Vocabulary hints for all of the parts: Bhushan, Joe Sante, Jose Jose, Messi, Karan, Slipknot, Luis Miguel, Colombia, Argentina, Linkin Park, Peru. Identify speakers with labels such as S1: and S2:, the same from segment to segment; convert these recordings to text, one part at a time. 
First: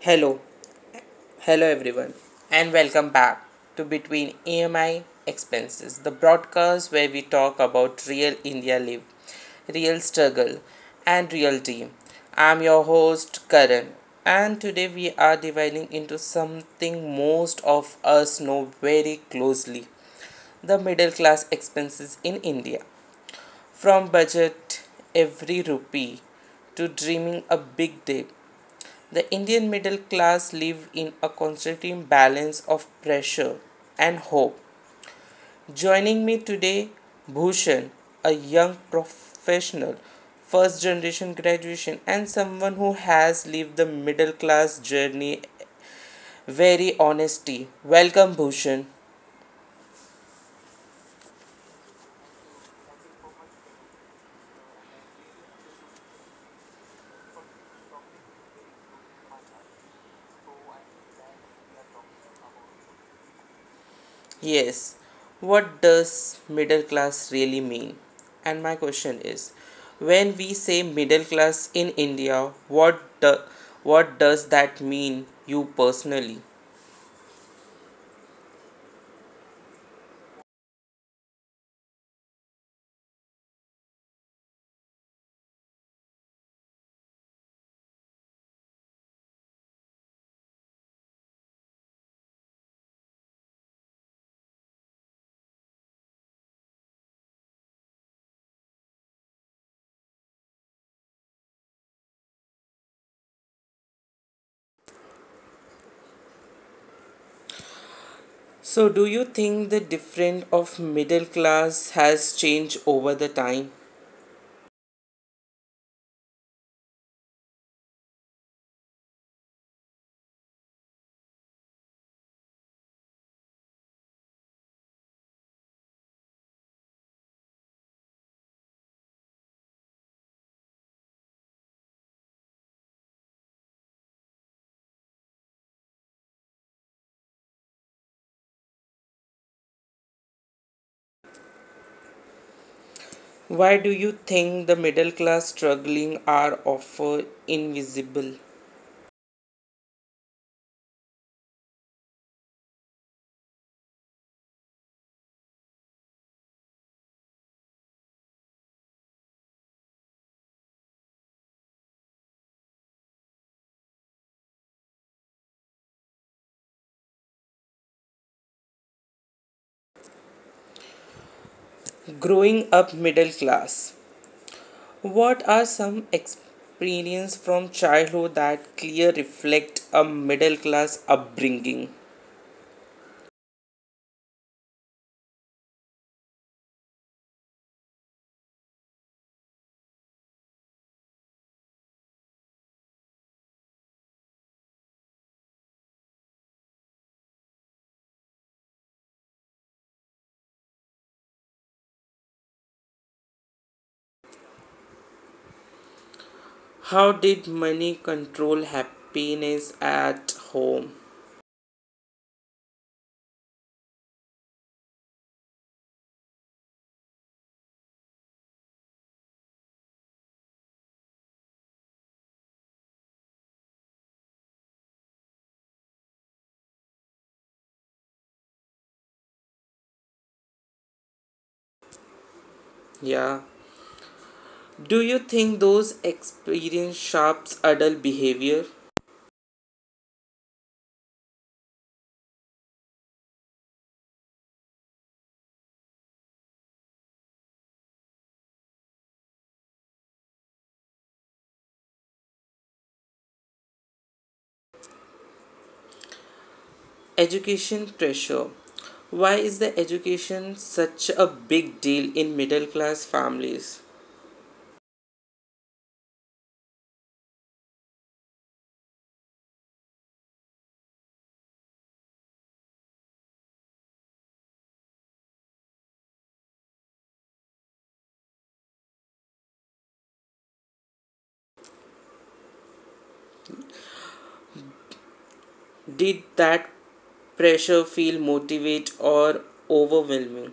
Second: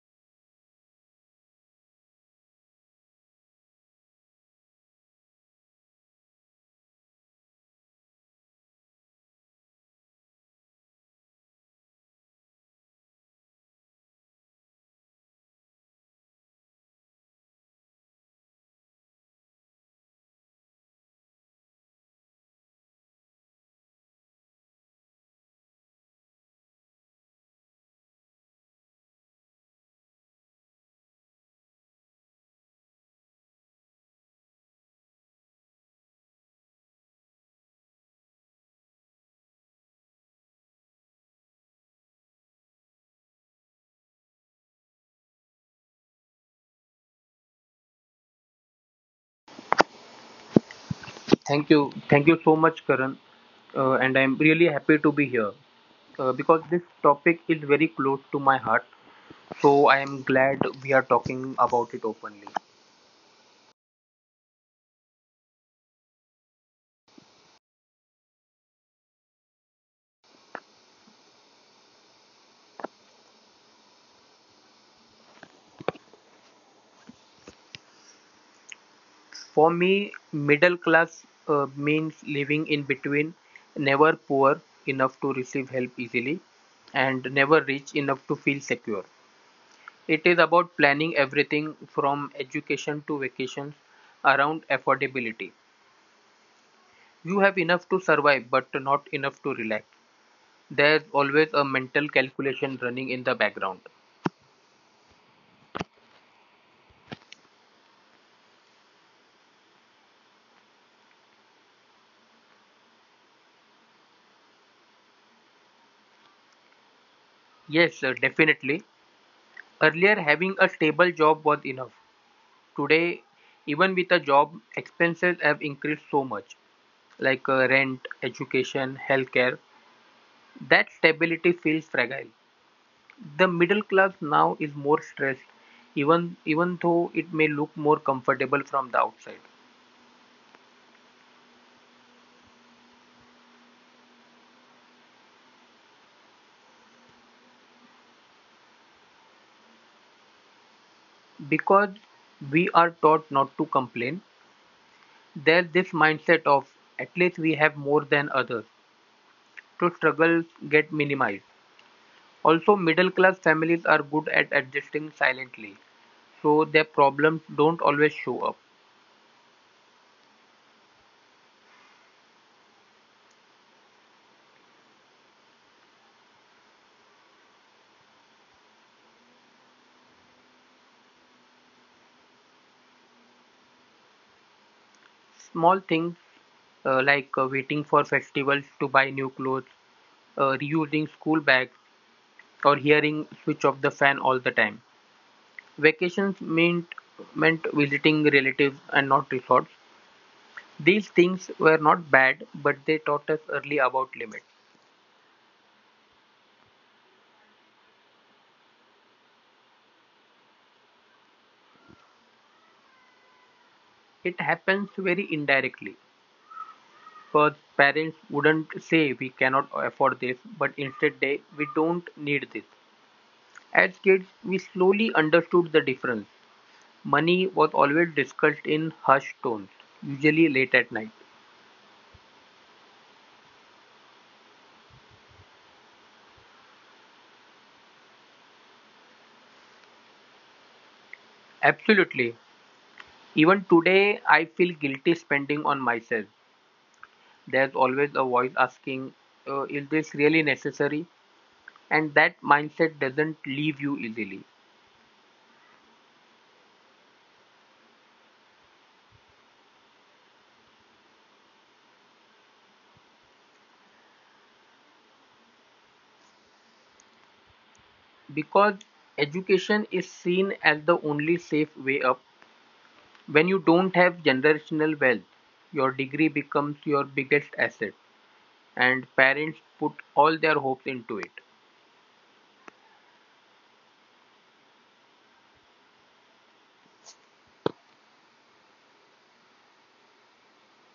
S1: Hello, hello everyone, and welcome back to Between EMI Expenses, the broadcast where we talk about real India live, real struggle, and real team. I'm your host Karan, and today we are dividing into something most of us know very closely the middle class expenses in India. From budget every rupee to dreaming a big day the Indian middle class live in a constant balance of pressure and hope. Joining me today, Bhushan, a young professional, first generation graduation, and someone who has lived the middle class journey very honestly. Welcome, Bhushan.
S2: Thank you. Thank you so much, Karan. And I'm really happy to be here because this topic is very close to my heart. So I am glad we are talking about it openly.
S1: Yes, what does middle class really mean? And my question is, when we say middle class in India, what do, what does that mean you personally?
S2: For me, middle class means living in between, never poor enough to receive help easily, and never rich enough to feel secure. It is about planning everything from education to vacations around affordability. You have enough to survive, but not enough to relax. There's always a mental calculation running in the background.
S1: So do you think the difference of middle class has changed over the time?
S2: Yes, definitely. Earlier, having a stable job was enough. Today, even with a job, expenses have increased so much, like rent, education, healthcare. That stability feels fragile. The middle class now is more stressed, even though it may look more comfortable from the outside.
S1: Why do you think the middle class struggling are often invisible?
S2: Because we are taught not to complain, there's this mindset of at least we have more than others. To struggle get minimized. Also, middle class families are good at adjusting silently, so their problems don't always show up.
S1: Growing up middle class, what are some experiences from childhood that clear reflect a middle class upbringing?
S2: Small things like waiting for festivals to buy new clothes, reusing school bags, or hearing switch off the fan all the time. Vacations meant visiting relatives and not resorts. These things were not bad, but they taught us early about limits.
S1: How did money control happiness at home?
S2: It happens very indirectly. First, parents wouldn't say we cannot afford this, but instead they we don't need this. As kids, we slowly understood the difference. Money was always discussed in hushed tones, usually late at night.
S1: Yeah. Do you think those experiences shapes adult behavior?
S2: Absolutely. Even today, I feel guilty spending on myself. There's always a voice asking, is this really necessary? And that mindset doesn't leave you easily.
S1: Education pressure. Why is the education such a big deal in middle class families?
S2: Because education is seen as the only safe way up, when you don't have generational wealth, your degree becomes your biggest asset, and parents put all their hopes into it.
S1: Did that pressure feel motivate or overwhelming?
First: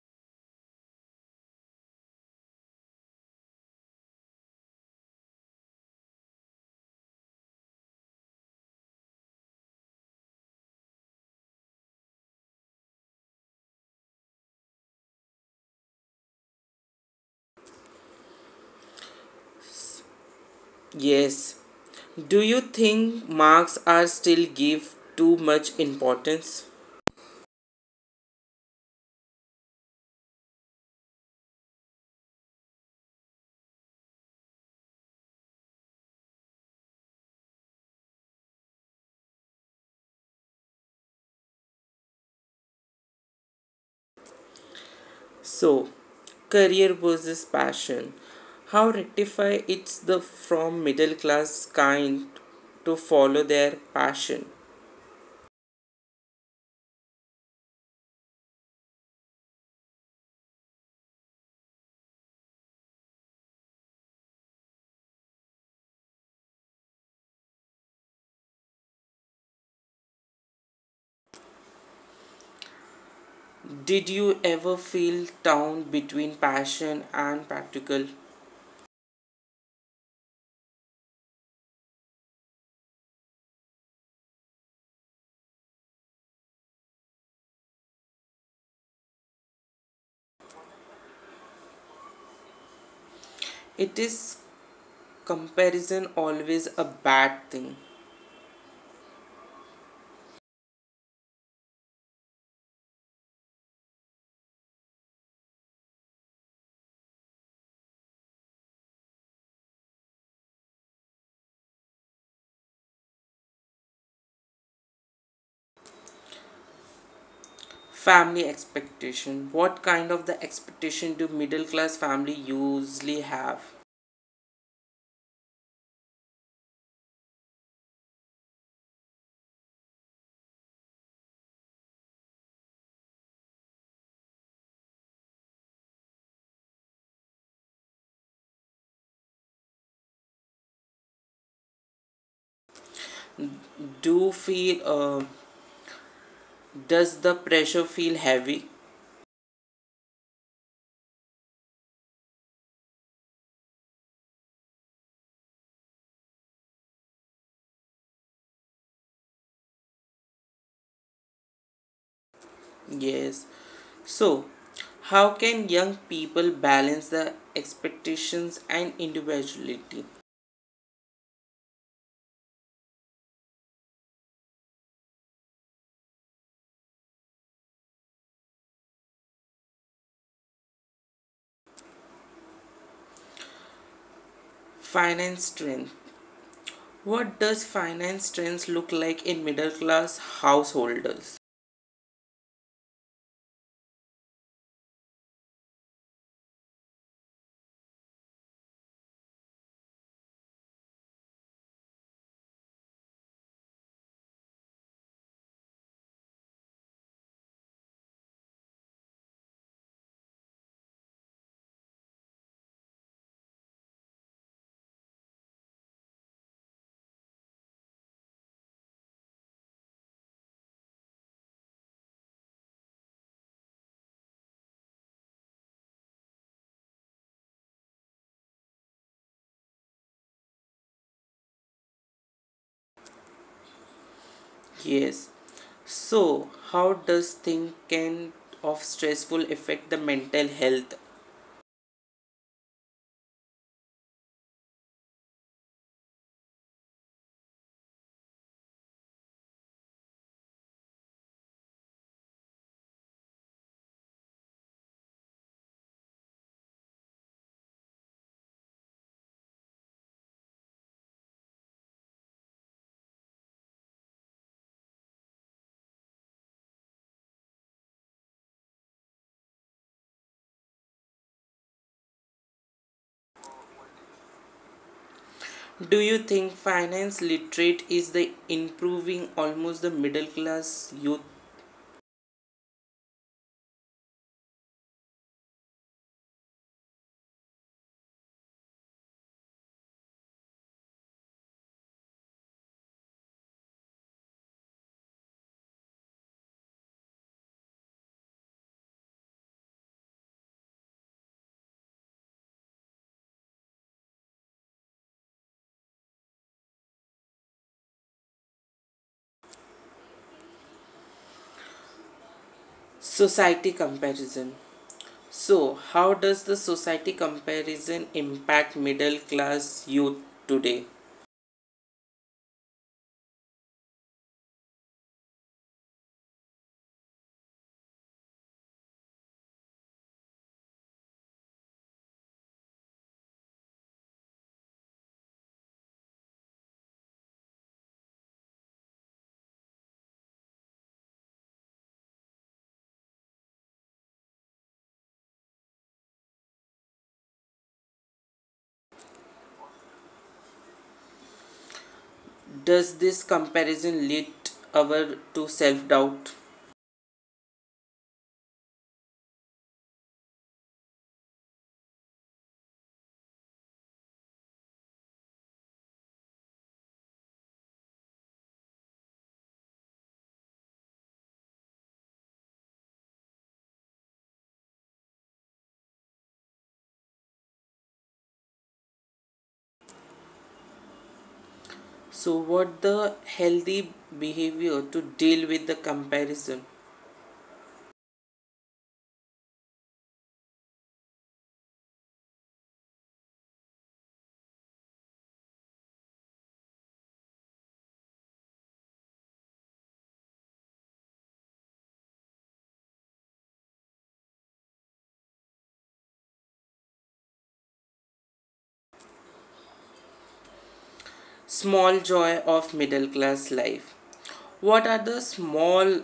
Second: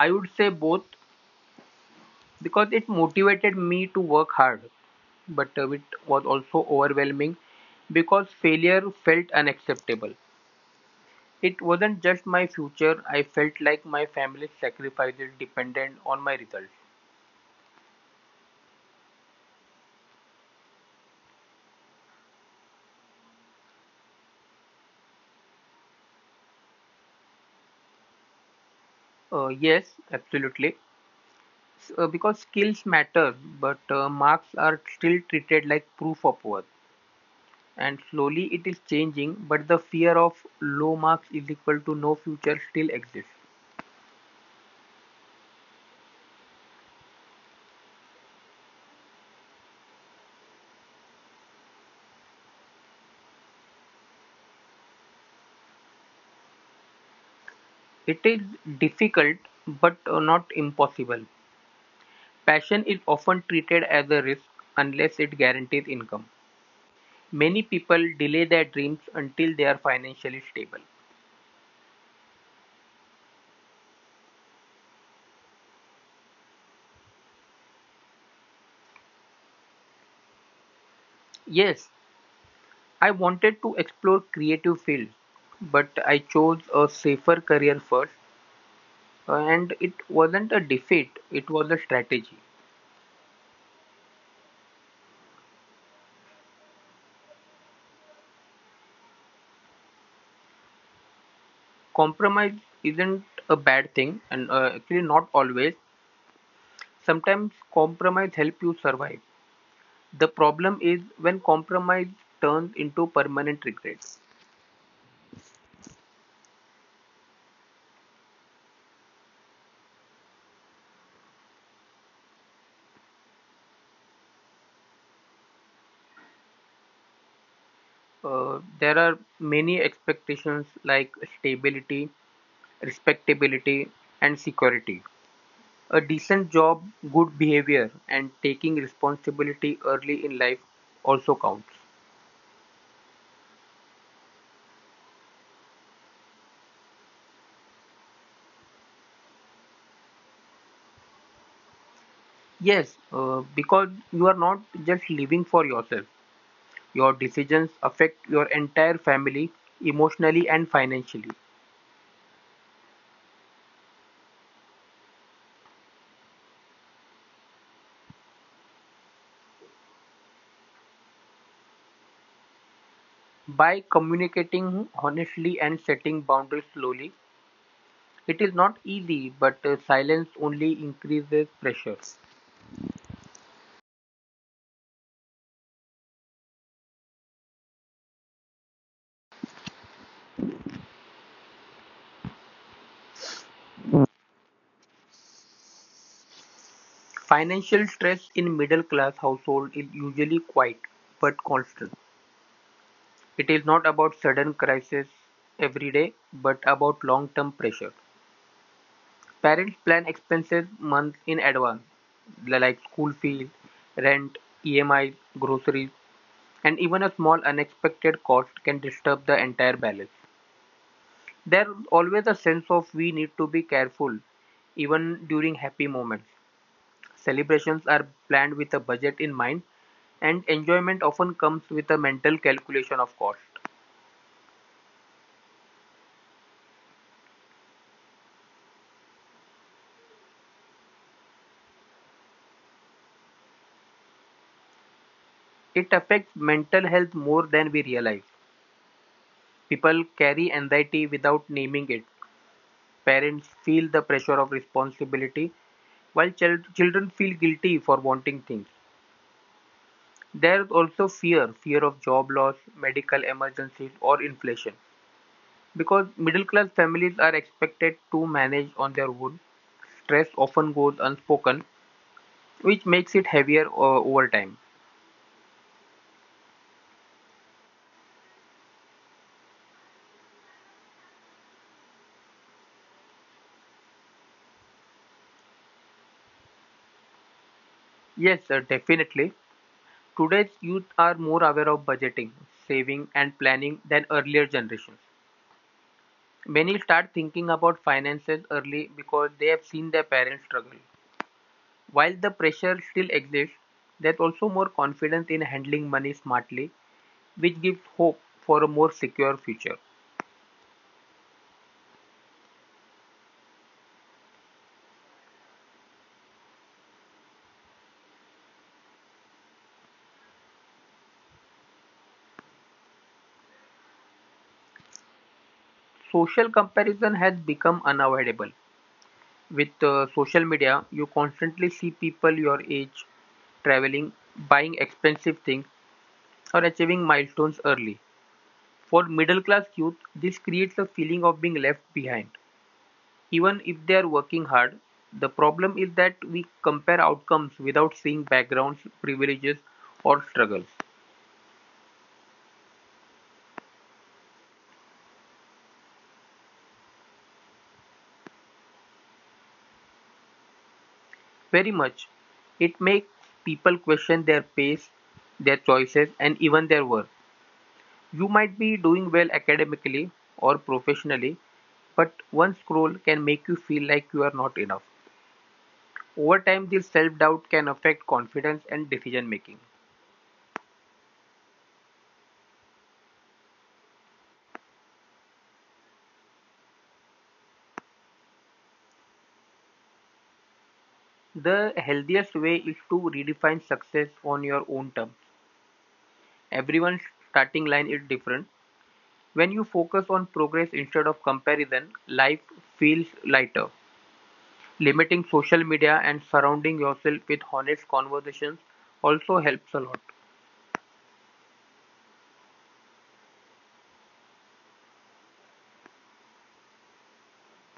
S2: I would say both because it motivated me to work hard, but it was also overwhelming because failure felt unacceptable. It wasn't just my future, I felt like my family's sacrifices depended on my results.
S1: Yes. Do you think marks are still give too much importance?
S2: Yes, absolutely. Because skills matter, but marks are still treated like proof of worth. And slowly it is changing, but the fear of low marks is equal to no future still exists.
S1: So, career versus passion. How rectify it's the from middle class kind to follow their passion?
S2: It is difficult, but not impossible. Passion is often treated as a risk unless it guarantees income. Many people delay their dreams until they are financially stable.
S1: Did you ever feel down between passion and practical?
S2: Yes, I wanted to explore creative fields, but I chose a safer career first, and it wasn't a defeat, it was a strategy.
S1: It is comparison always a bad thing.
S2: Compromise isn't a bad thing and actually not always. Sometimes compromise help you survive. The problem is when compromise turns into permanent regret.
S1: Family expectation. What kind of the expectation do middle class family usually have?
S2: There are many expectations like stability, respectability, and security, a decent job, good behavior, and taking responsibility early in life also counts.
S1: Do feel, does the pressure feel heavy?
S2: Yes, because you are not just living for yourself. Your decisions affect your entire family emotionally and financially.
S1: Yes, so how can young people balance the expectations and individuality?
S2: By communicating honestly and setting boundaries slowly, it is not easy, but silence only increases pressure.
S1: Finance strength. What does finance strength look like in middle class householders?
S2: Financial stress in middle class household is usually quiet but constant. It is not about sudden crisis every day, but about long term pressure. Parents plan expenses months in advance, like school fees, rent, EMI, groceries. And even a small unexpected cost can disturb the entire balance. There's always a sense of we need to be careful, even during happy moments. Celebrations are planned with a budget in mind, and enjoyment often comes with a mental calculation of cost.
S1: Yes, so, how does thinking of stressful affect the mental health?
S2: It affects mental health more than we realize. People carry anxiety without naming it. Parents feel the pressure of responsibility, while children feel guilty for wanting things. There is also fear of job loss, medical emergencies, or inflation because middle class families are expected to manage on their own. Stress often goes unspoken, which makes it heavier over time.
S1: Do you think finance literate is the improving almost the middle class youth?
S2: Yes, sir, definitely. Today's youth are more aware of budgeting, saving, and planning than earlier generations. Many start thinking about finances early because they have seen their parents struggle. While the pressure still exists, there's also more confidence in handling money smartly which gives hope for a more secure future.
S1: Society comparison. So, how does the society comparison impact middle class youth today?
S2: Social comparison has become unavoidable. With social media, you constantly see people your age traveling, buying expensive things, or achieving milestones early. For middle class youth, this creates a feeling of being left behind. Even if they are working hard, the problem is that we compare outcomes without seeing backgrounds, privileges, or struggles.
S1: Does this comparison lead our to self doubt?
S2: Very much, it makes people question their pace, their choices, and even their worth. You might be doing well academically or professionally, but one scroll can make you feel like you are not enough. Over time, this self doubt can affect confidence and decision making.
S1: So, what the healthy behavior to deal with the comparison?
S2: The healthiest way is to redefine success on your own terms. Everyone's starting line is different. When you focus on progress instead of comparison, life feels lighter. Limiting social media and surrounding yourself with honest conversations also helps a lot.
S1: Small joy of middle class life. What are the small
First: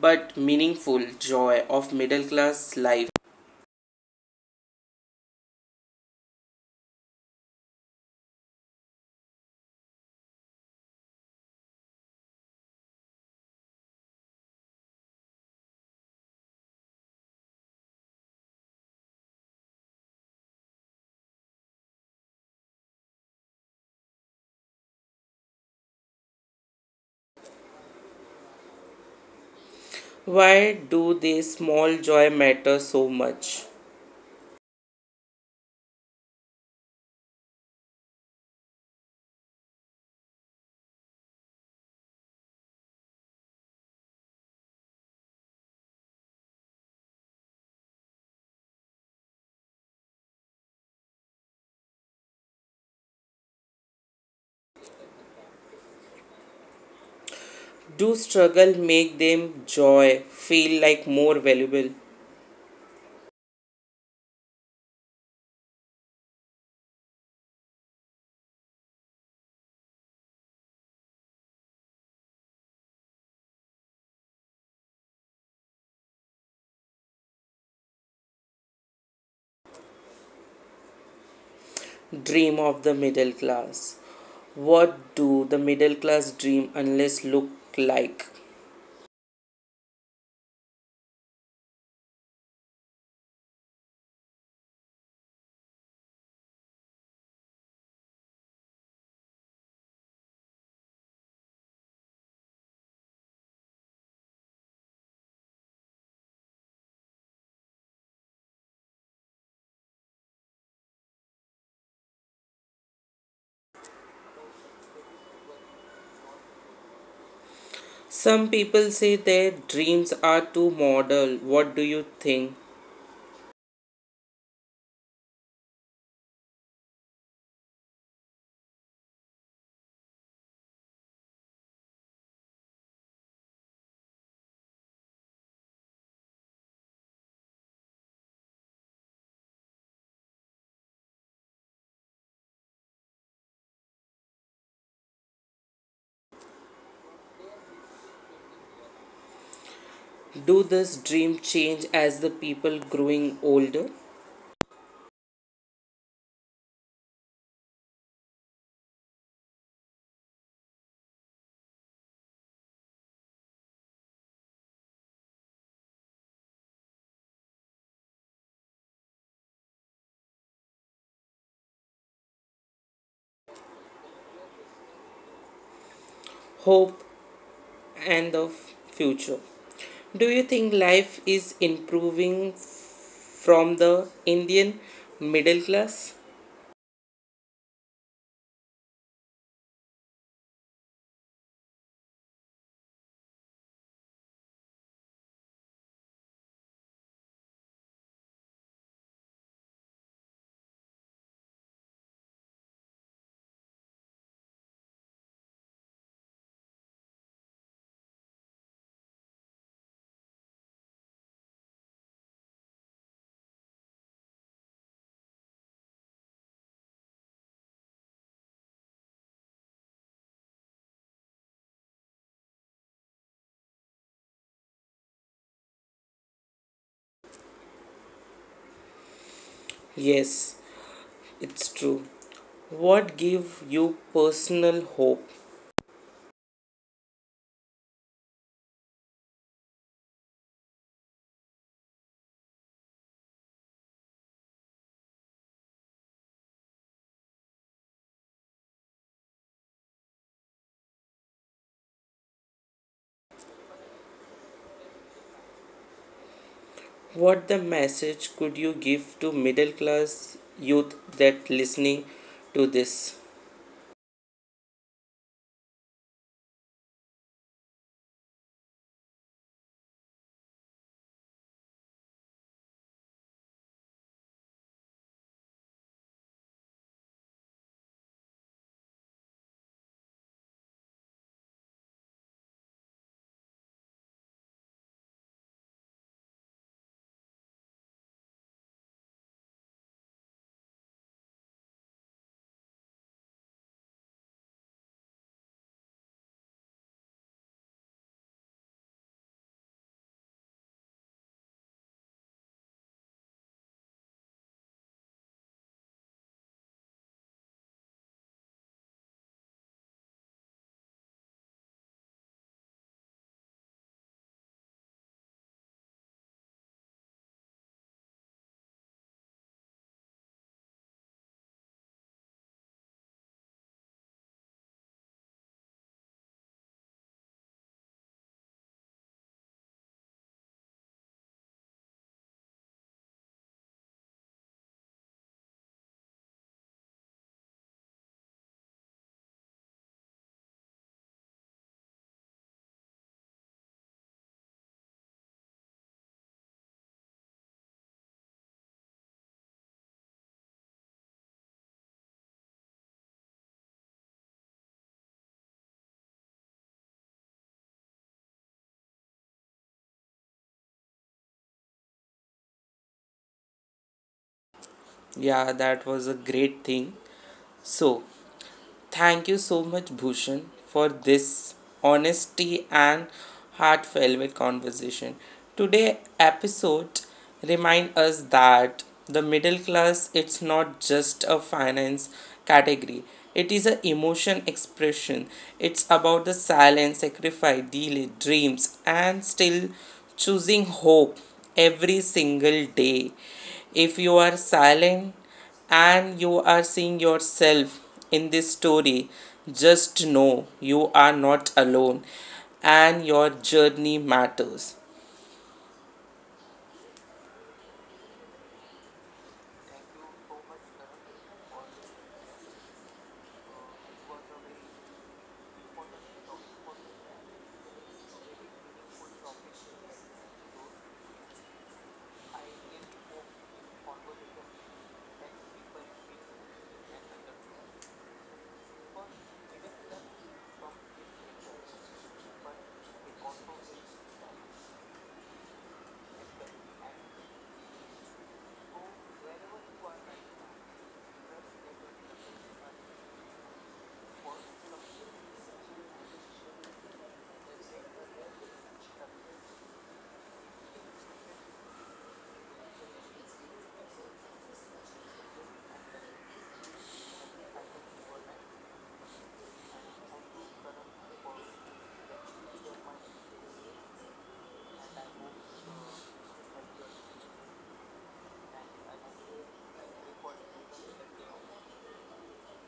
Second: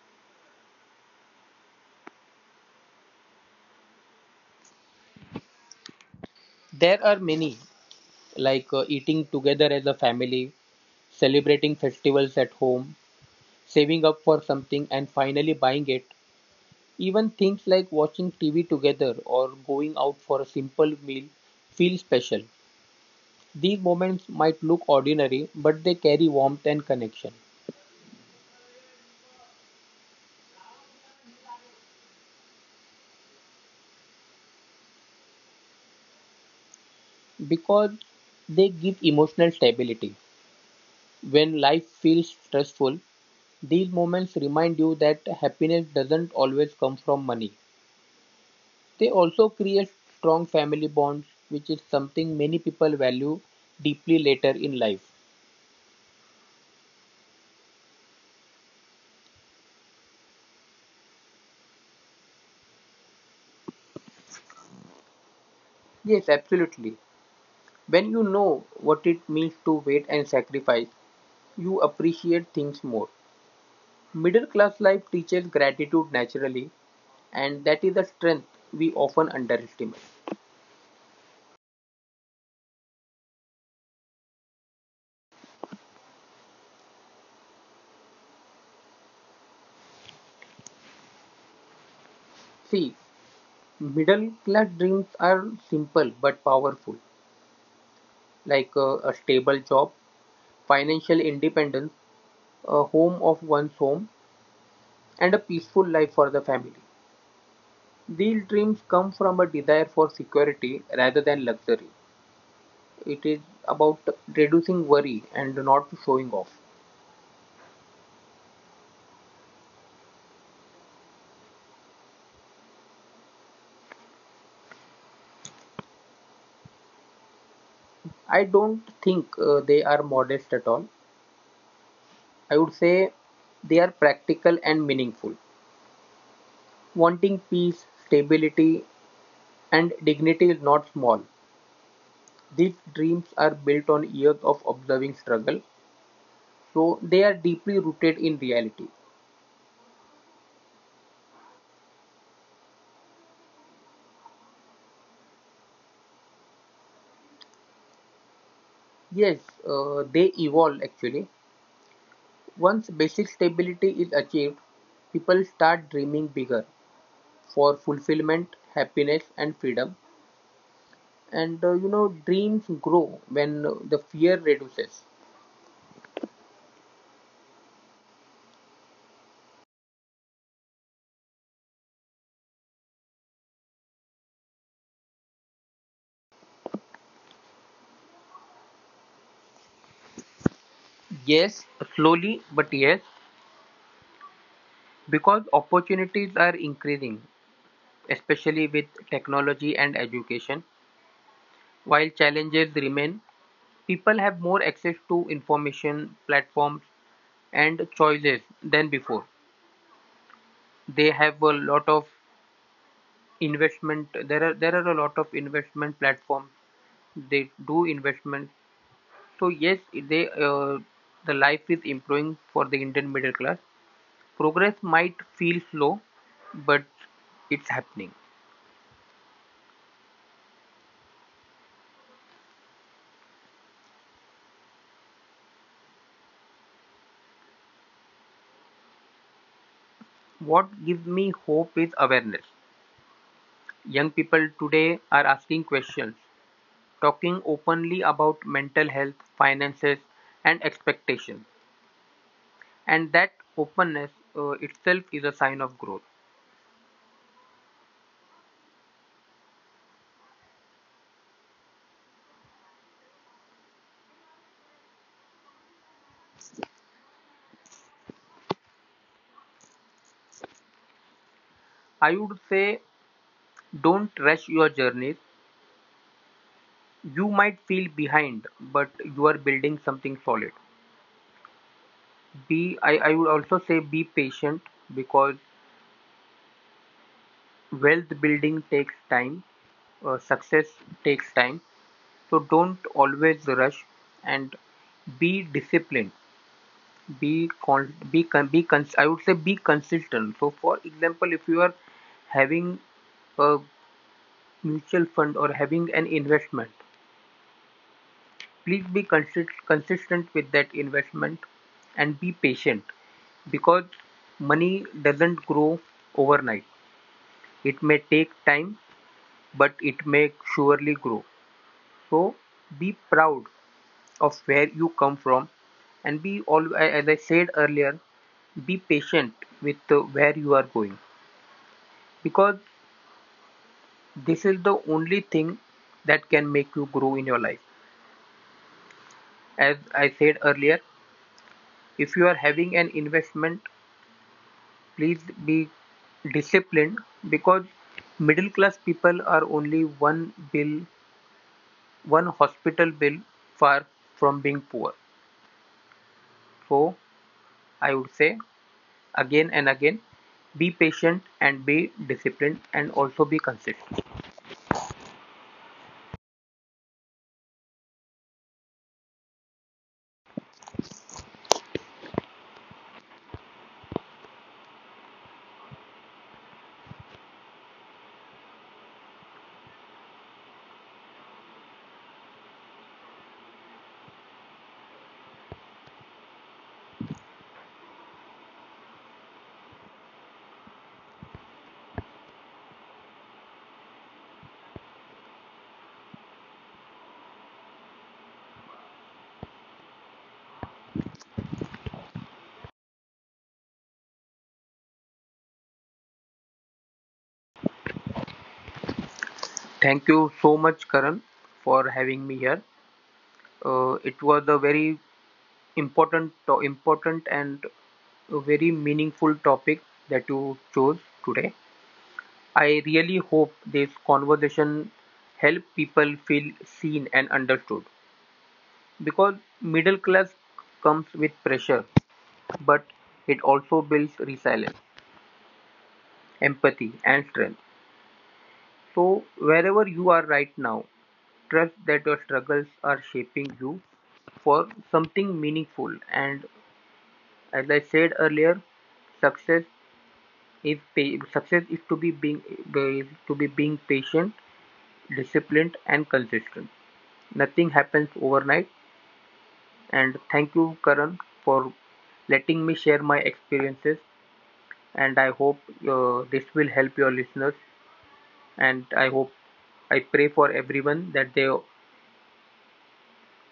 S1: but meaningful joy of middle class life?
S2: There are many, like eating together as a family, celebrating festivals at home, saving up for something and finally buying it. Even things like watching TV together or going out for a simple meal feel special. These moments might look ordinary, but they carry warmth and connection
S1: Why do these small joy matter so much?
S2: because they give emotional stability. When life feels stressful, these moments remind you that happiness doesn't always come from money. They also create strong family bonds, which is something many people value deeply later in life.
S1: Do struggle make them joy feel like more valuable?
S2: Yes, absolutely. When you know what it means to wait and sacrifice, you appreciate things more. Middle class life teaches gratitude naturally, and that is a strength we often underestimate.
S1: Dream of the middle class. What do the middle class dream unless look like?
S2: See, middle class dreams are simple but powerful, like a stable job, financial independence, a home of one's home, and a peaceful life for the family. These dreams come from a desire for security rather than luxury. It is about reducing worry and not showing off.
S1: Some people say their dreams are too model. What do you think?
S2: I don't think they are modest at all. I would say they are practical and meaningful. Wanting peace, stability, and dignity is not small. These dreams are built on years of observing struggle, so they are deeply rooted in reality.
S1: Do this dream change as the people growing older?
S2: Yes, they evolve actually. Once basic stability is achieved, people start dreaming bigger for fulfillment, happiness, and freedom. And You know, dreams grow when the fear reduces.
S1: Hope and the future. Do you think life is improving from the Indian middle class?
S2: Yes, slowly, but yes, because opportunities are increasing, especially with technology and education, while challenges remain. People have more access to information, platforms, and choices than before. They have a lot of investment. There are a lot of investment platforms. They do investment. So yes, the life is improving for the Indian middle class. Progress might feel slow, but it's happening.
S1: Yes, it's true. What gave you personal hope?
S2: What gives me hope is awareness. Young people today are asking questions, talking openly about mental health, finances, and expectations, and that openness itself is a sign of growth.
S1: What the message could you give to middle class youth that listening to this?
S2: I would say, don't rush your journeys. You might feel behind, but you are building something solid. I would also say be patient because wealth building takes time. Success takes time, so don't always rush, and be disciplined. Be con be con be cons I would say be consistent. So for example, if you are having a mutual fund or having an investment, please be consistent with that investment and be patient because money doesn't grow overnight. It may take time, but it may surely grow. So be proud of where you come from and be all, as I said earlier, be patient with where you are going. Because this is the only thing that can make you grow in your life. As I said earlier, if you are having an investment, please be disciplined because middle class people are only one bill, one hospital bill far from being poor. So I would say again and again, be patient and be disciplined and also be consistent.
S1: Yeah, that was a great thing. So, thank you so much, Bhushan, for this honesty and heartfelt conversation. Today episode remind us that the middle class it's not just a finance category. It is an emotion expression. It's about the silent sacrifice, delay, dreams, and still choosing hope every single day. If you are silent, and you are seeing yourself in this story, just know you are not alone and your journey matters.
S2: Thank you so much, Karan, for having me here. It was a very important and a very meaningful topic that you chose today. I really hope this conversation help people feel seen and understood because middle class comes with pressure, but it also builds resilience, empathy, and strength. So wherever you are right now, trust that your struggles are shaping you for something meaningful. And as I said earlier, success, If pa- success is to be being patient, disciplined, and consistent. Nothing happens overnight. And thank you, Karan, for letting me share my experiences. And I hope this will help your listeners. And I hope I pray for everyone that they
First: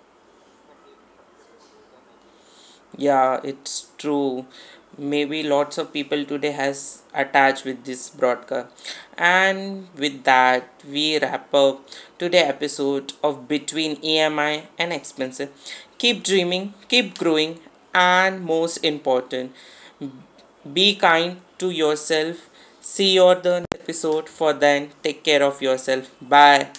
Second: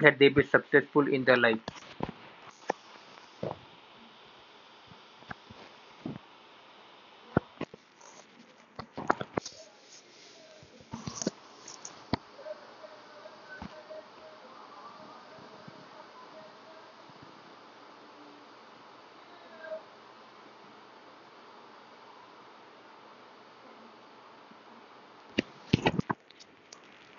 S2: that they be successful in their life.
S1: Yeah, it's true. Maybe lots of people today has attached with this broadcast. And with that, we wrap up today episode of Between EMI and Expenses. Keep dreaming, keep growing, and most important, be kind to yourself. See you on the next episode. For then, take care of yourself. Bye.